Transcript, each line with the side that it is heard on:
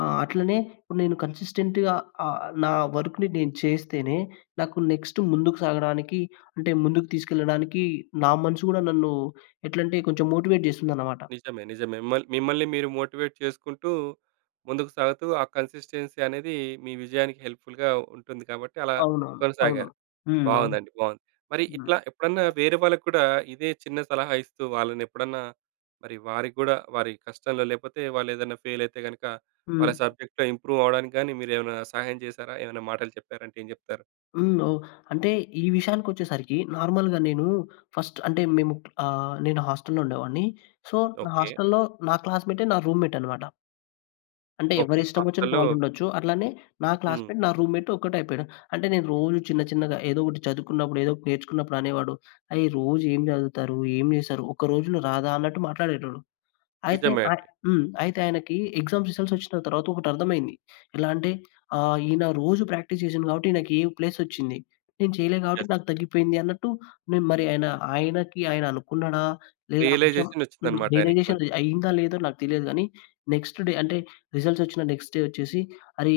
left: ఆ! అట్లనే ఇప్పుడు నేను కన్సిస్టెంట్‌గా ఆహ్, నా వర్క్‌ని నేను చేస్తేనే నాకు నెక్స్ట్ ముందుకు సాగడానికి అంటే ముందుకు తీసుకెళ్లడానికి, నా మనసు కూడా నన్ను ఎట్లాంటే కొంచెం మోటివేట్ చేస్తుందన్నమాట.
right: నిజమే. నిజమే. మళ్ మిమ్మల్ని మీరు మోటివేట్ చేసుకుంటూ, ముందుకు సాగుతూ, ఆ కన్సిస్‌టెన్సీ అనేది మీ విజయానికి హెల్ప్ ఫుల్‌గా ఉంటుంది కాబట్టి అలా
left: అవునవును. అవును.
right: కొనసాగారు.
left: హ్మ్. అవును.
right: బాగుందండి. బాగుంది. మరి
left: హ్మ్.
right: ఇట్లా ఎప్పుడన్నా వేరే వాళ్ళకూడా ఇదే చిన్న సలహా ఇస్తూ వాళ్ళనేప్పుడన్నా, మరి వారికి కూడా వారి కష్టంలో లేపోతే వాళ్ళు ఏదైనా ఫెయిల్ అయితే గనుక వాళ్ళ
left: హ్మ్.
right: సబ్జెక్ట్‌లో ఇంప్రూవ్ అవ్వడానికి గాని మీరేమైనా సహాయం చేసారా? ఏమన్నా మాటలు చెప్పారంటే ఏం చెప్తారు?
left: హ్మ్. ఓహ్! అంటే ఈ విషయానికొచ్చేసరికి నార్మల్‌గా నేను ఫస్ట్ అంటే మేము ఆహ్, నేను హాస్టల్‌లో ఉండేవాడిని. సో నా
right: ఓకే.
left: హాస్టల్‌లో, నా క్లాస్‌మేటే నా రూమ్‌మేట్ అన్నమాట. అంటే
right: ఓకే.
left: ఎవరిష్టంవొచినట్టు
right: హాస్టల్‌లో
left: వాళ్ళుండొచ్చు. అట్లానే నా
right: హ్మ్.
left: క్లాస్‌మేట్ నా రూమ్‌మేట్ ఒకటైపోయాడు. అంటే నేను రోజు చిన్న చిన్నగా ఏదో ఒకటి చదువుకున్నప్పుడు ఏదో ఒకటి నేర్చుకున్నప్పుడు అనేవాడు. "అయ్! రోజు ఏం చదువుతారు? ఏం చేస్తారు? ఒక్క రోజులో రాదా" అన్నట్టు మాట్లాడేటోడు. అయితే
right: నిజమే
left: అయి
right: అండి.
left: హ్మ్. అయితే ఆయనకి ఎగ్జామ్స్ రిజల్ట్స్ ఒచ్చిన తర్వాత ఒకటర్థమైంది. ఎలా అంటే ఆహ్, ఈయన రోజు ప్రాక్టీస్ చేసాను కాబట్టి ఈయనికి ఏ ప్లేసొచ్చింది. నేను చేయలే కాబట్టి
right: యెస్.
left: నాకు తగ్గిపోయింది అన్నట్టు నేను మరి ఆయన ఆయనకి ఆయన అనుకున్నాడా? లేదా? అని చెప్పి
right: రియలైజేషన్
left: హ్మ్.
right: వచ్చిందన్నమాట. ఆయనకి
left: రియలైజేషన్
right: కొంచెం.
left: అయిందా, లేదో నాకు తెలియదు కానీ, నెక్స్ట్ డే అంటే రిజల్ట్స్ వచ్చిన నెక్స్ట్ డే ఒచ్చేసి "అరే!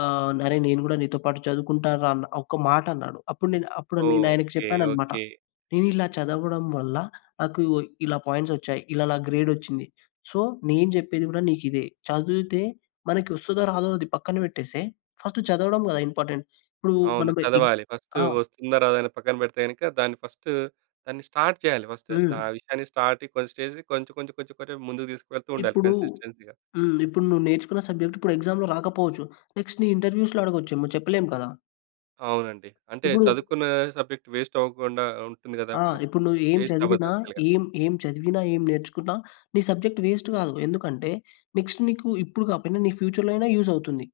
left: ఆహ్, అరే నేను కూడా నీతో పాటు చదువుకుంటానుర" అని ఒక మాటన్నాడు. అప్పుడు నే అప్పుడు నేను ఆయనకు
right: ఓకే.
left: చెప్పానన్నమాట.
right: ఓకే.
left: నేను ఇలా చదవడం వల్ల నాకు ఇలా పాయింట్స్ ఒచ్చాయి. ఇలా నాకు గ్రేడొచ్చింది. సో నేను చెప్పేది గూడా నీకిదే. చదువుతే మనకి వస్తాదో రాదో అది పక్కన పెట్టేస్తే, ఫస్ట్ చదవడం కదా! ఇంపార్టెంట్. ఇప్పుడు
right: అవును.
left: మనం ఇ
right: చదవాలి. ఫస్ట్
left: ఆ!
right: వస్తుందో రాదో అని పక్కన పెడితే గనుక దాన్ని ఫస్ట్ దాన్ని స్టార్ట్ చేయాలి, ఫస్ట్
left: హ్మ్.
right: ఆ విషయాన్ని స్టార్ట్ కొంచెం స్టేజ్ కొంచెం కొంచెం కొంచెం ముందుకు తీసుకెళ్తూ ఉండాలి
left: ఇప్పుడు
right: కన్సిస్టెన్సీ‌గా.
left: హ్మ్. ఇప్పుడు నువ్వు నేర్చుకున్న సబ్జెక్ట్ ఇప్పుడు ఎక్సామ్‌లో రాకపోవచ్చు. నెక్స్ట్ నీ ఇంటర్‌వ్యూస్‌లో‌ అడగచ్చేమో చెప్పలేం కదా!
right: అవునండి. అంటే
left: ఇప్పుడు
right: చదువుకున్న సబ్జెక్ట్ వేస్ట్ అవ్వకుండా ఉంటుంది కదా!
left: ఆ!
right: అప్పుడు
left: ఇప్పుడు నువ్వు ఏం
right: వేస్ట్ అవ్వదు
left: చదివినా,
right: యాక్చువల్‌గా.
left: ఏం ఏం చదివినా, ఏం నేర్చుకున్నా, నీ సబ్జెక్ట్ వేస్ట్ కాదు. ఎందుకంటే నెక్స్ట్ నీకు ఇప్పుడు కాపోయినా నీ ఫ్యూచర్‌లో అయినా యూజ్ అవుతుంది.